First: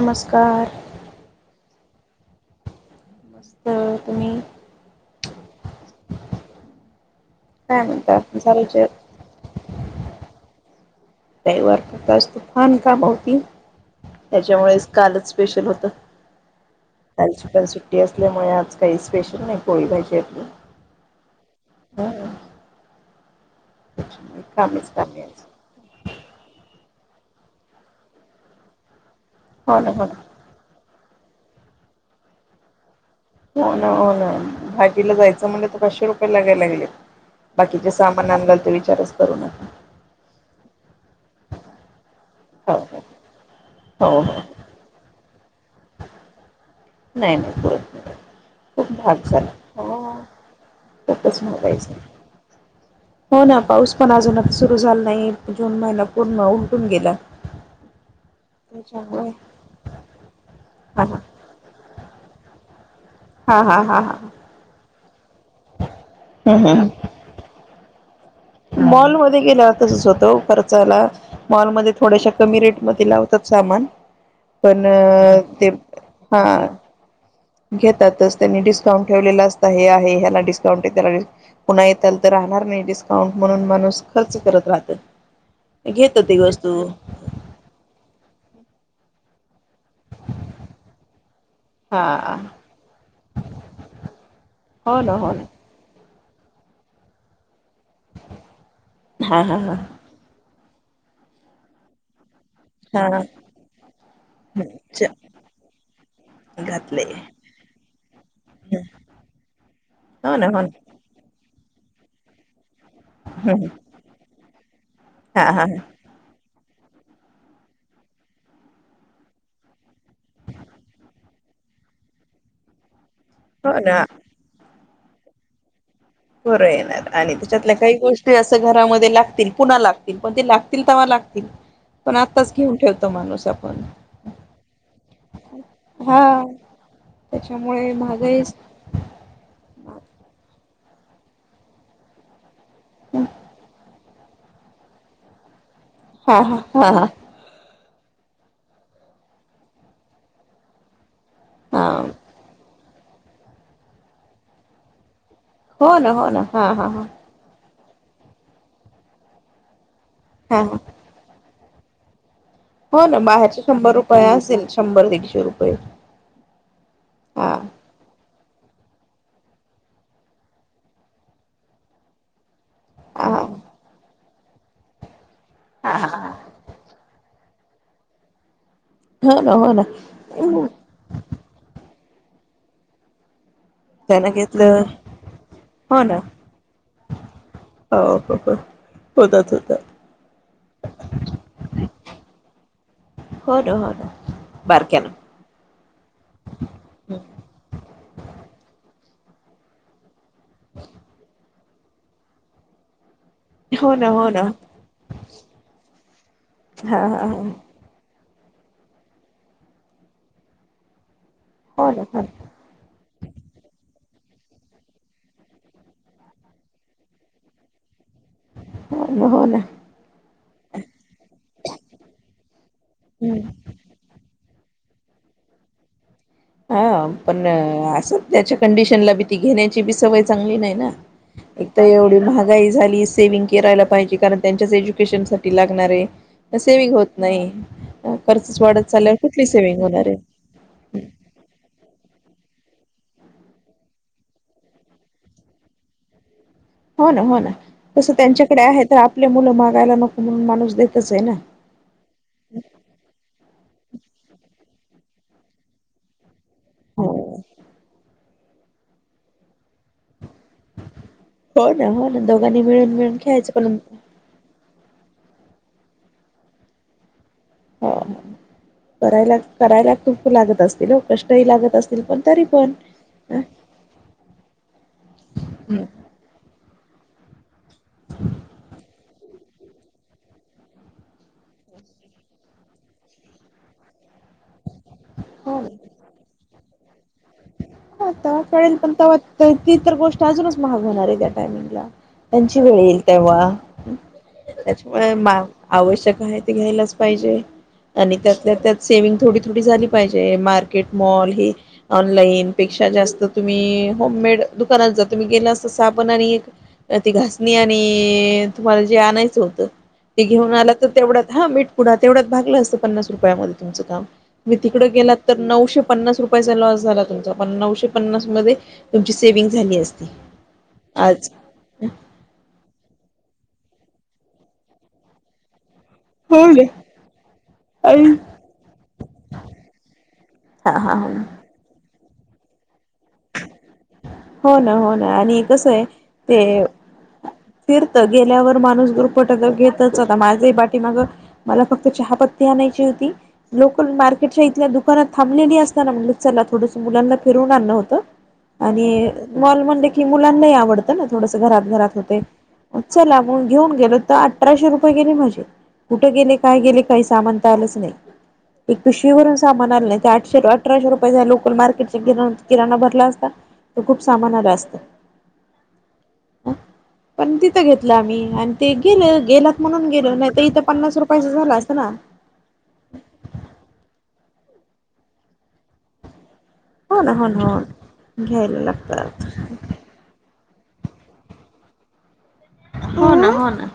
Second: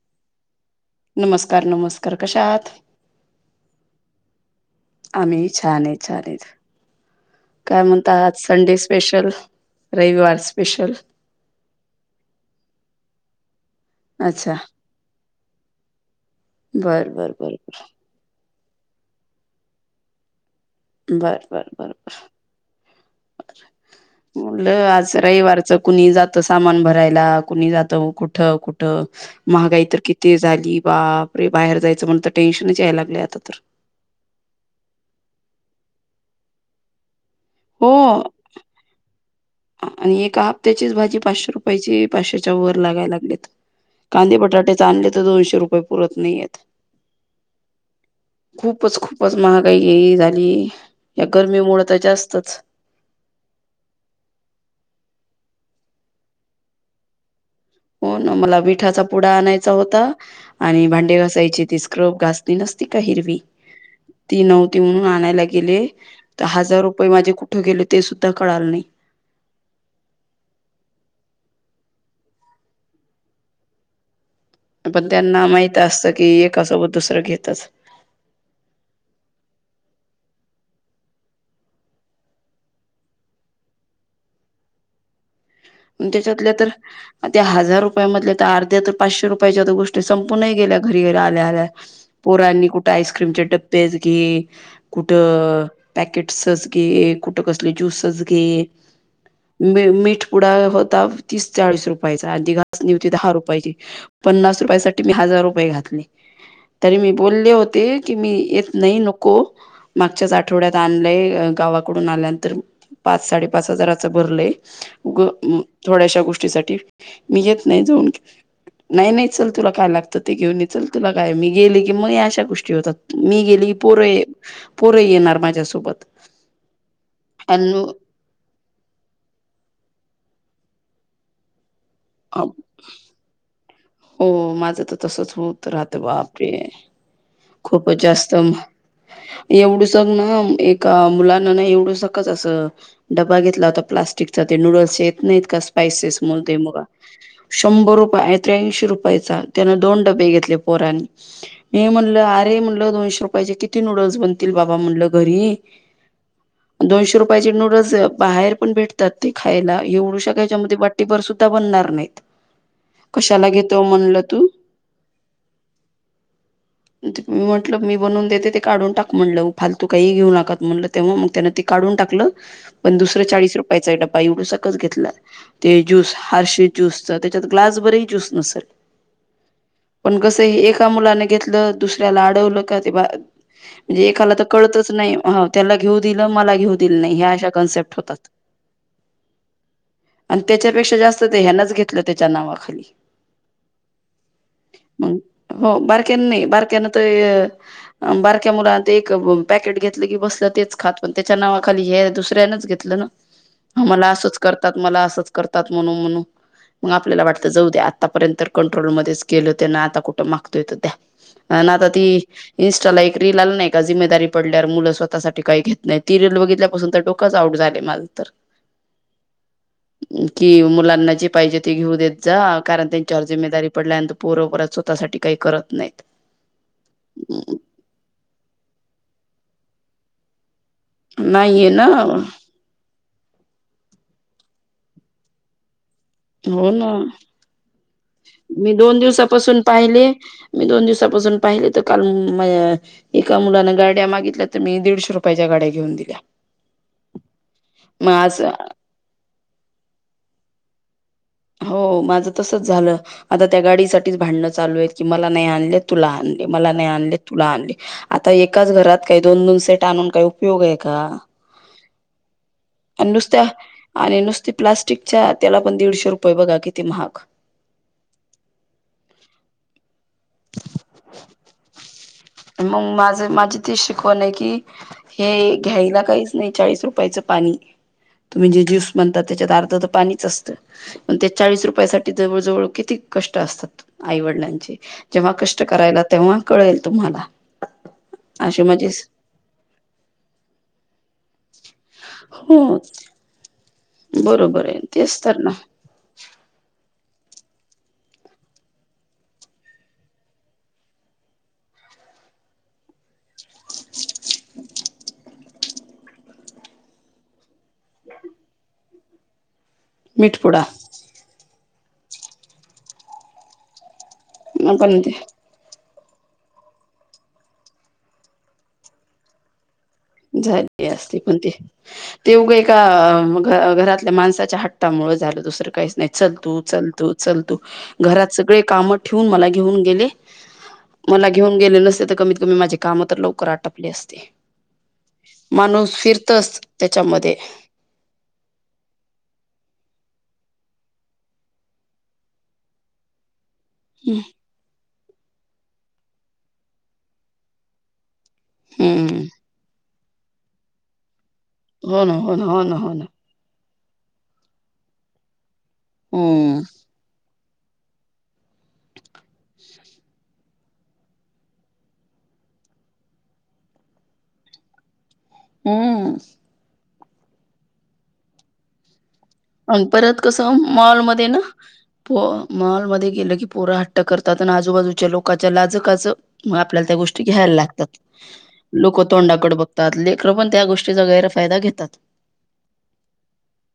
नमस्कार! नमस्कार! नमस्कार! कशा आहात? हा. आम्ही छान आहे छान आहे. काय म्हणता म्हणतात आज संडे साराच्या स्पेशल रविवार स्पेशल तवार करता तूफान काम होती. अच्छा त्याच्यामुळेच कालच स्पेशल होत बर बर कालची बर पल सुट्टी असते. त्यामुळे आज काही स्पेशल नाही पोळी भाजी आपल बर बर बर त्याच्यामुळे कामेच आज कामे रविवार चं. कुणी जात सामान भरायला कुणी जात कुठं कुठं हो महागाई ना तर हो ना किती झाली बापरे बाहेर जायचं म्हणत टेन्शनच यायला लागलं आता. तर हो ना भाजीला जायचं म्हणजे तर पाचशे रुपये लागायला लागले. बाकीचे हो सामान आणाल ते विचारच करू नक आणि एका हफ्त्याचीच भाजी, पाचशे रुपयाची पाचशे च्या हो वर हो लागाय लागलेत हो हो कांदे, नाही बटाटेच आणले तर दोनशे रुपये पुरत नाहीयेत. नाही, नाही पुरत नाहीत. खूपच, खूपच महागाई झाली, या खूपच महागाई गरमीमुळ तर झाली जास्तच. हो ना, पाऊस पण अजूनच सुरू झाला नाही, जून महिना पूर्ण उलटून गेला. हो ना, मला विठाचा त्याच्यामुळे पुडा आणायचा होता आणि हा भांडे हा घासायचे तीस क्रप-गासणी नसती का हिरवी. हा, हा, हा, हा. ती नव्हती म्हणून आणायला गेले, तर ह हजार रुपये माझे कुठे गेले ते सुद्धा कळाल नाही. मॉलमध्ये गेल्यावर तसच होतो, खर्चायला. मॉलमध्ये थोड्याशा कमी रेटमध्ये लावतात सामान पण त्यांना तेच माहित असतं की हा. एकासोबत दुसरं घेतच. घेतातच त्यांनी डिस्काउंट ठेवलेलं असत, हे आहे ह्याला डिस्काउंट त्याला पुन्हा येताल तर राहणार नाही डिस्काउंट, म्हणून माणूस खर्च करत राहत. पण घेतो ते त्याच्यातल्या तर वस्तू. त्या हजार रुपया मधल्या तर अर्ध्या तर पाचशे रुपयाच्या तर गोष्टी संपूूनही गेल्या घरीे आल्या- आल्या. हा पोरांनी कुठे आईस्क्रीमचे डबेच घे, हो ना हो ना कुठं पॅकेट्स घे, कुठ कसले ज्युसेस घे, हा हा हा म मीठ पुढा होता, तीस चाळीस रुपये. आधी घासनी होती दहा रुपयाची, पन्नास रुपया सामान साठी हा मी हजार रुपये घातले. तरी घातले. मी बोलले होते, की मी येत नाही नको, मागच्याच हो ना हो आठवड्यात ना आण गावाकडून आल्यानंतर, पाच -साडेपाच हा हजाराच भरलंय. उग, हा थोड्याशा गोष्टीसाठी, मी येत नाही जाऊन घे. नाही, नाही चल तुला काय लागतं ते घेऊन ये, चल तुला काय. मी गेले की मग अशा गोष्टी होतात. मी हो गेली पोर, ना पोर येणार माझ्यासोबत. पोरं येणार आणि त्याच्यातल्या काही गोष्टी ते असं घरामध्ये लागतील, पुन्हा लागतील पण ते लागतील तेवा लागतील, पण आत्ताच घेऊन ठेवत आता माणूस आपण. हो, माझं तर तसच होत राहतं हा बापरे, त्याच्यामुळे खूपच जास्त महागाई एवढु सग ना, एका मुलांना ना, एवढु सकच असं. डबा घेतला होता, प्लास्टिकचा ते नूडल्स येत नाहीत का, स्पायसेस हा म्हणून ते हा मुगा. हा हा शंभर रुपय, त्र्यांशी रुपयाचा त्यान दोन डबे घेतले पोरानी, हा मी म्हणल. म्हटलं दोनशे रुपयाचे किती नूडल्स बनतील बाबा म्हटलं घरी. होना, होना, हा, हा, ह. पाहिजे नूडल्स बाहेर पण भेटतात ते खायला, एवढू शका हा याच्यामध्ये हा वाटी भर सुद्धा बनणार नाहीत. हो ना, कशाला बाहेरचे घेतो शंभर म्हणलं रुपये तू असेल, शंभर दीडशे रुपये. मी हा म्हटलं, मी बनवून देते ते काढून टाक म्हणलं, फालतू काही घेऊ नकात म्हणलं तेव्हा मग त्यान ती काढून टाकलं. पण दुसर हा चाळीस रुपयाचा डब्बा एवडू सक घेतला, ते ज्यूस हर्षित ज्युसचा त्यात ग्लासभरही पण ज्युस नसेल, हो ना हो ना पण कस हं. एका मुलाने घेतलं दुसऱ्याला अडवलं का ते बा म्हणजे त्यानं एकाला तर घेतलं कळतच नाही, त्याला घेऊ हो ना दिलं मला घेऊ दिलं नाही. ह्या अशा कन्सेप्ट हो होतात. हो हो होतात, होतात. आणि त्याच्यापेक्षा जास्त ते ह्यानच घेतलं त्याच्या नावाखाली. हो ना, हो ना बारक्याला मग हो बर क्या नही बारक्याला तर बारक्या मुला ते घेतलं की बस क तेच खातो अण त्याच्या नावाखाली हे दुसऱ्यानच घेतलं ना हा हो ना मला हो असंच ना करतात, मला असंच करतात म्हणू म्हणू मग हा हा आपल्याला हा वाटतं जाऊ द्या आ आतापर्यंत कंट्रोलमध्येच केलं त्यानं आता कुठं मागतोये त द्या आन् आता हो ती ना हो इन्स्टाला एक रील आली नाही का, जिम्मेदारी पडल्यावर मुलं स्वतःसाठी काही घेत नाही ती रील बघितल्यापासून तर डो कच आऊट झाले माझं तर. [unintelligible] की मुलांना जे पाहिजे ते घेऊ देत जा, कारण त्यांच्यावर हम्म. जिम्मेदारी पडल्यानंतर पोरं बर स्वतःसाठी काही करत नाही. हा पण असं त्याच्या कंडिशनला बी ती घेण्याची बी सवय चांगली नाही ना. नाहीये एक तर ना एवढी लाहा घाई झाली सेव्हिंग करायला पाहिजे कारण, त्यांच्याच एज्युकेशन साठी लागणार आहे. त हो ना सेव्हिंग होत नाही. खर्चच मी वाढत दोन चालल्यावर कुठली दिवसापासून सेविंग पाहिले, होणार आहे मी दोन दिवसापासून पाहिले तर काल म एका मुलानं गाड्या मागितल्या तर मी दीडशे रुपयाच्या गाड्या घेऊन दिल्या. हो ना, हो ना मग तसं आज त्यांच्याकडे आहे तर आपले मुलं मागायला नको म्हणून माणूस देतच ये ना. हो माझं तसच झालं आता त्या गाडीसाठीच भांडणं चालू आहे की मला नाही आणलेत. तुला आणली, मला नाही हो आणली, तुला आणली. आता एकाच घरात काही दोन -दोन सेट आणून काही उपयोग आहे का? हो ना, हो ना दोघांनी मिळून आणि मिळून नुसत्या खेळायचं पण आणि नुसती प्लास्टिकच्या त्याला पण दीडशे रुपये बघा किती महाग. हो करायलात, करायलात चु लागत असतील हो कष्टही लागत असतील, पण तरी पण मग माझ माझी तीच शिकवण आहे की हे हम्म. घ्यायला काहीच नाही, चाळीस रुपयाच पाणी तुम्ही जे ज्यूस म्हणतात त्याच्या अर्ध तर पाणीच असतं. पण ते चाळीस रुपया साठी जवळ जवळ किती कष्ट असतात आईवडिलांचे. जेव्हा कष्ट हो करायला तेव्हा कळेल तुम्हाला. हं तेव्हा पण अशी कळेल माझी पण त ती तर गोष्ट अजूनच महाग होणार आहे त्या टायमिंगला, त्यांची हो वेळी. तेव्हा बरोबर आहे त्याच्यामुळे तेच तर मा ना आवश्यक आहे, ते घ्यायलाच पाहिजे आणि त्यातल्या त्यात सेविंग थोडी, थोडी झाली पाहिजे मार्केट मॉल ही ऑनलाईन पेक्षा जास्त तुम्ही होममेड दुकानात जा, तुम्ही गेला साबण आणि एक त ती घासणी आणि तुम्हाला जे आणायचं होतं ते घेऊ आ मीठपुडा तर तेवढ्याच हा मीठ पुुढा तेवढ्याच भागलं असतं, पन्नास रुपयामध्ये तुमचं काम. मी तिकडं पण ते गेलात तर नऊशे पन्नास रुपयाचा लॉस झाला तुमचा पण नऊशे पन्नास मध्ये, तुमची सेव्हींग् झाली असती. झाली असती, आज पण ते ते उघं, एका घरातल्या माणसाच्या हट्टामुळे, झालं दुसरं काहीच नाही हो चलतू ना -चलतू- चलतू आणि घरात सगळे काम ठेवून, मला घेऊन गेले. हा -हा -हा. मला घेऊन गेले नसते तर कमीत, कमी माझे कामं तर लवकर आटपले असते. हो ना, हो ना आणि कसं ये माणूस ते फिरतच त्याच्यामध्ये फिरतं गेल्यावर माणूस गुरफटच घेतच आता माझ् ही पाटी माग मला फक्त चहापत्ती आणायची होती. लोकल मार्केटच्या इथल्या दुकानात थांबलेली असताना म्हणलं चला थोडंस मुलांना फिरवून आणण होतं. आणि हम्म मॉल म्हणल की मुलांनाही आवडतं ना थोडस घरात घरात हो ना होते हो ना हो ना हो ना चला. म्हणून घेऊन गेल तर अठराशे रुपये गेले माझे कुठं गेले हम्म काय गेले काही सामान त आलच नाही एक पिशवी भरून सामान आलं नाही ते आठशे अठराशे रुपयेचा लोकल मार्केटचे किराणा भरला असता, तर खूप सामान आलं असत. हम्म. पण तिथं घेतलं आम्ही आणि ते गेल गेला अन् परत कसं मॉलमध्ये ना प मॉलमध्ये गेलं की पोर हट्ट करतात आणि आजूबाजूच्या लोकांच्या लाज काज म आपल्याला त्या हो ना गोष्टी हो ना घ्यायला हो लागतात ना घ्यायला लोकं लागतात. तोंडाकडे बघ तात लेकरं पण त्या गोष्टीचा गैरफायदा घेतात. हो ना हो ना.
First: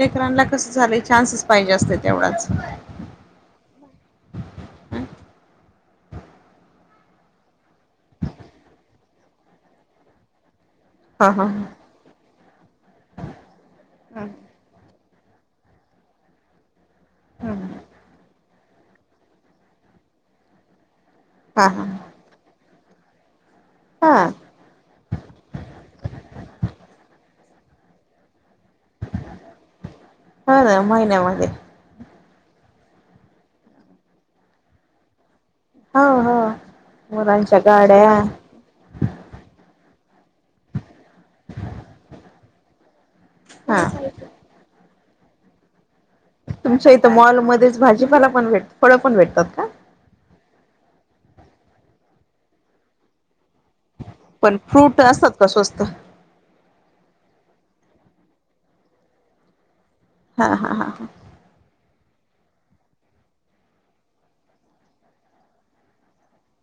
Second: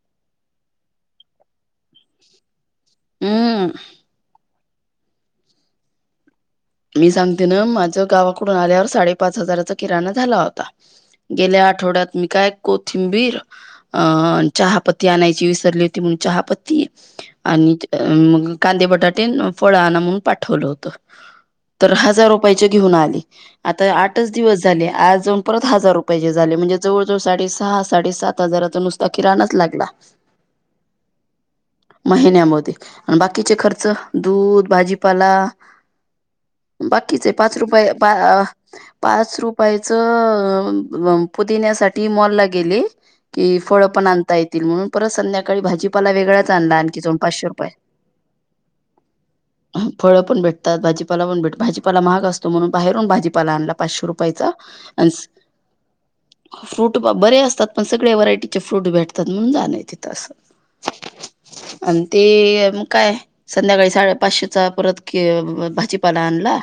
लेकरांना कसं झालंय चान्सच पाहिजे असते तेवढाच. हम. मी सांगते ना माझ गावाकडून आल्यावर साडेपाच हजाराचा किराणा झाला होता. हा हा. हा. गेल्या आठवड्यात मी काय कोथिंबीर अ हम्म चहापत्ती आणायची विसरली होती म्हणून चहापत्ती. हम्म. आणि मग कांदे, बटाटे अन् फळ आणा म्हणून पाठवलं होत. हा हा तर हजार रुपयाची घेऊन आली. आता हा आठच दिवस झाले आज जाऊन परत हजार रुपयाचे झाले म्हणजे जवळजवळ साडे सहा, साडेसात हजाराचा नुसता किराणच लागला. हो ना महिन्यामध्ये महिन्यामध्ये आणि बाकीचे खर्च दूध, भाजीपाला हा हा. बाकीचे पाच रुपये पा पाच रुपयाच पुदिण्यासाठी मॉल ला गेले कि हा फळ पण आणता येतील म्हणून परत संध्याकाळी भाजीपाला वेग तुमच्या इथं मॉलमध्येच भाजीपाला पण भेट फळं पण भेटतात का? फळं पण भेटतात, भाजीपाला पण भेट, भाजीपाला महाग असतो म्हणून बाहेरून भाजीपाला आणला. पाचशे रुपयाचा पण फ्रूट अन असतात का स्वस्त फ्रूट बरे असतात पण सगळ्या व्हरायटीचे फ्रूट भेटतात म्हणून जाण तिथं असं. हा हा हा आणि ते मग काय, संध्याकाळी साडे पाचशेचा परत कि भाजी पाला आणला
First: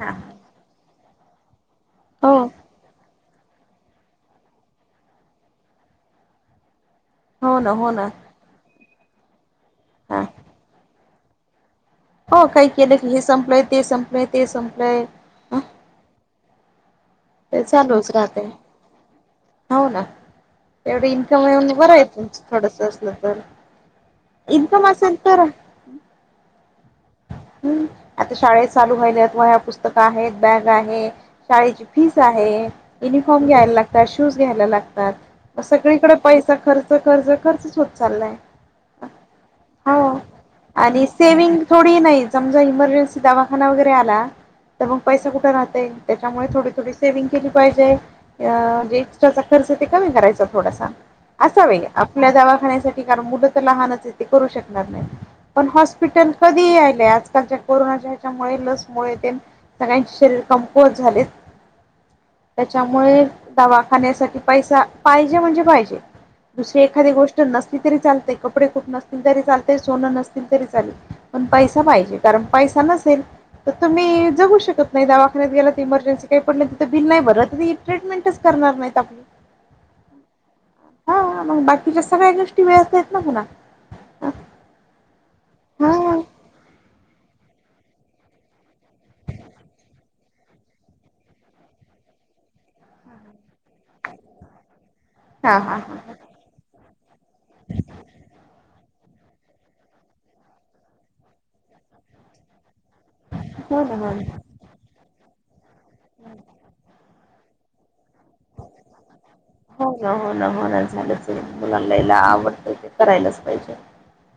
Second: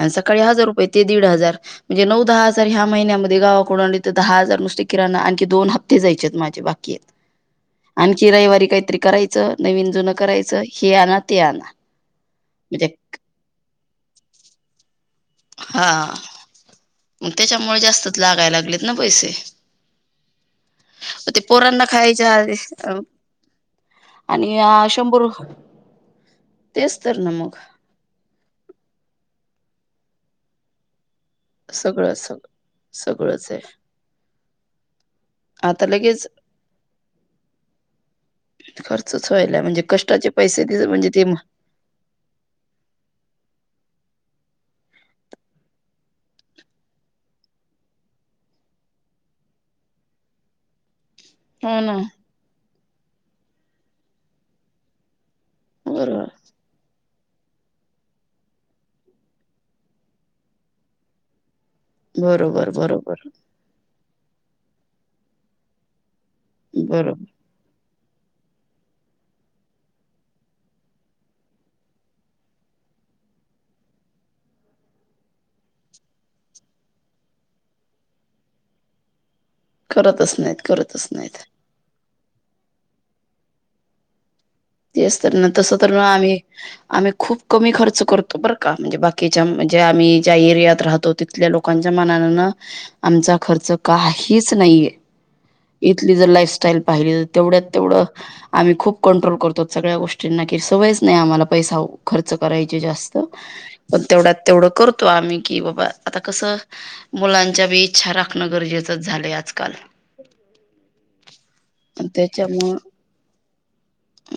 अन सकाळी हजार रुपये ते दीड हजार, म्हणजे नऊ, हो दहा हजार ह्या महिन्यामध्ये गावाकडून आणले तर दहा हजार नुसते किराणा आणखी दोन हप्ते जायचे आहेत माझे बाकी आहे. हो ना हो ना आणखी रविवारी काहीतरी करायचं नवीन जुनं हा करायचं हे आणा ते आणा. हो काही म्हणजे केलंय की हे संपलंय ते संपलंय ते संपलंय. ह हा मग ते त्याच्यामुळे चालूच जास्तच राहते लागाय लागलेत ना पैसे. हो ना, तेवढं मग ते इन्कम येऊन पोरांना बरय खायच्या तुमचं आधी थोडस अ, असलं तर. आणि आ इन्कम असेल शंभर तर तेच तर ना मग. हम् आता शाळे चालू व्हायल्या वह्या, पुस्तकं आहेत बॅग आहे. शाळेची सगळं फीस सगळं आहे युनिफॉर्म सगळंच आहे घ्यायला लागतात, शूज घ्यायला लागतात. आता सगळीकडे लगेच पैसा खर्च खर्च खर्चच होत चाललाय. खर्च व्हायला म्हणजे कष्टाचे पैसे दिले म्हणजे ते सेव्हींग थोडी नाही समजा इमर्जन्सी दवाखाना वगैरे आला तर मग पैसा कुठे राहतय त्याच्यामुळे थोडी थोडी सेव्हंग केली पाहिजे. अ जे एक्स्ट्राचा खर्च ते कमी करायचा थोडासा. असाव हो ना आपल्या दवाखान्यासाठी कारण मुलं तर लहानच आहे तेे करू शकणार नाही पण बरोबर हॉस्पिटल कधीही आलेय आजकालच्या कोरोनाच्या ह्याच्यामुळे लसमुळे ते सगळ्यांचे शरीर कमकुवज झाले. बरोबर बरोबर त्याच्यामुळे दवाखान्यासाठी पैसा पाहिजे म्हणजे पाहिजे. दुसरी एखादी बरोबर गोष्ट नसली तरी चालतेय, कपडे खूप नसतील तरी चालतय, सोनं नसतील तरी चालेल पण पैसा पाहिजे कारण पैसा नसेल तर तुम्ही जगू शकत नाही. दवाखान्यात गेला तर इमर्जन्सी काही पडलं तिथं बिल नाही भरत ट्रीटमेंटच करणार नाही करतच नाहीत करतच नाहीत. तुमच्या सगळ्या गोष्टी वेळेत आहेत ना म्हणा तेच तर ना तस तर आम्ही आम्ही खूप कमी खर्च करतो बरं का म्हणजे बाकीच्या म्हणजे आम्ही ज्या एरियात राहतो तिथल्या लोकांच्या मनान आमचा खर्च काहीच नाहीये हा हा इथली जर लाईफस्टाईल पाहिली तेवढ्यात तेवढं आम्ही खूप कंट्रोल करत सगळ्या गोष्टींना की सवयच नाही आम्हाला पैसा खर्च करायचे जास्त हो ना पण तेवढ्या हो तेवढं करतो आम्ही की बाबा आता कसं मुलांच्या बी इच्छा राखणं गरजेचं च झालाय हो ना हो ना मणा झालंच मुलालायला आवडत त्याच्यामुळ ते करायलाच पाहिजे.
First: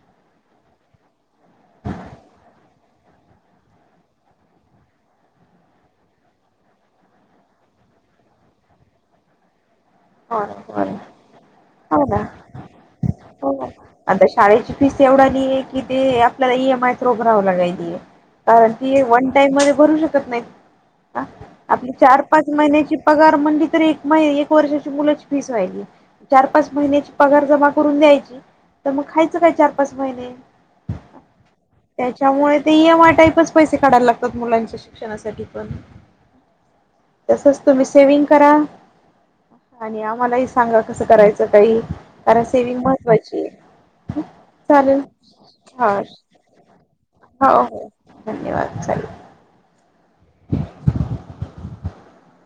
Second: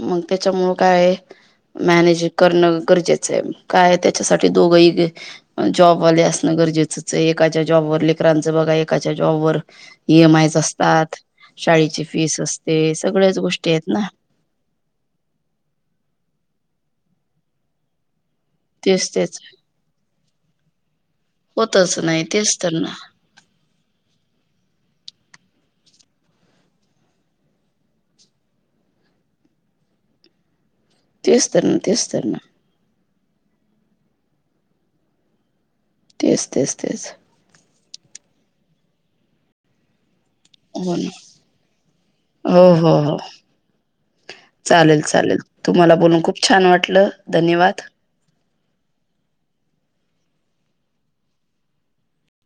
मग त्याच्यामुळे काय आहे मॅनेज करणं गरजेचं आहे काय त्याच्यासाठी दोघही जॉबवाले असणं गरजेचंच आहे एकाच्या जॉबवर लेकरांचं बघा एकाच्या जॉबवर ई एम हो आय ना हो ना असतात शाळेची हो ना फीस असते सगळ्याच हो गोष्टी आहेत ना. आता शाळेची फीस एवढा नाहीे की ते आपल्याला ई एम आयच रभरावं लागायची आहे. कारण ती तेच वन तेच टाईम मध्ये भरू शकत नाही आपली होतच चार नाही पाच तेच तर ना महिन्याची पगार मं तर एक म एक वर्ष फीस व्हा चार पाच महिन्या पगार जमा करून द्यायची. तर मग खायचं काय चार पाच महिने तेच तर ना तेच तर ना त्याच्यामुळे ते ई एम आय टाईपच पैसे काढायला लागतात मुलांच्या शिक्षणासाठी पण. तेच तेच तेच तसंच तुम्ही सेविंग करा. आणि आम्हालाही सांगा हो कसं ना करायचं काही कारण हो सेव्हंग हो हो महत्त्वाची आहे चालेल चालेल तुम्हाला हा. बोलून खूप छान वाटलं हो धन्यवाद. हो धन्यवाद चालेल [inaudible]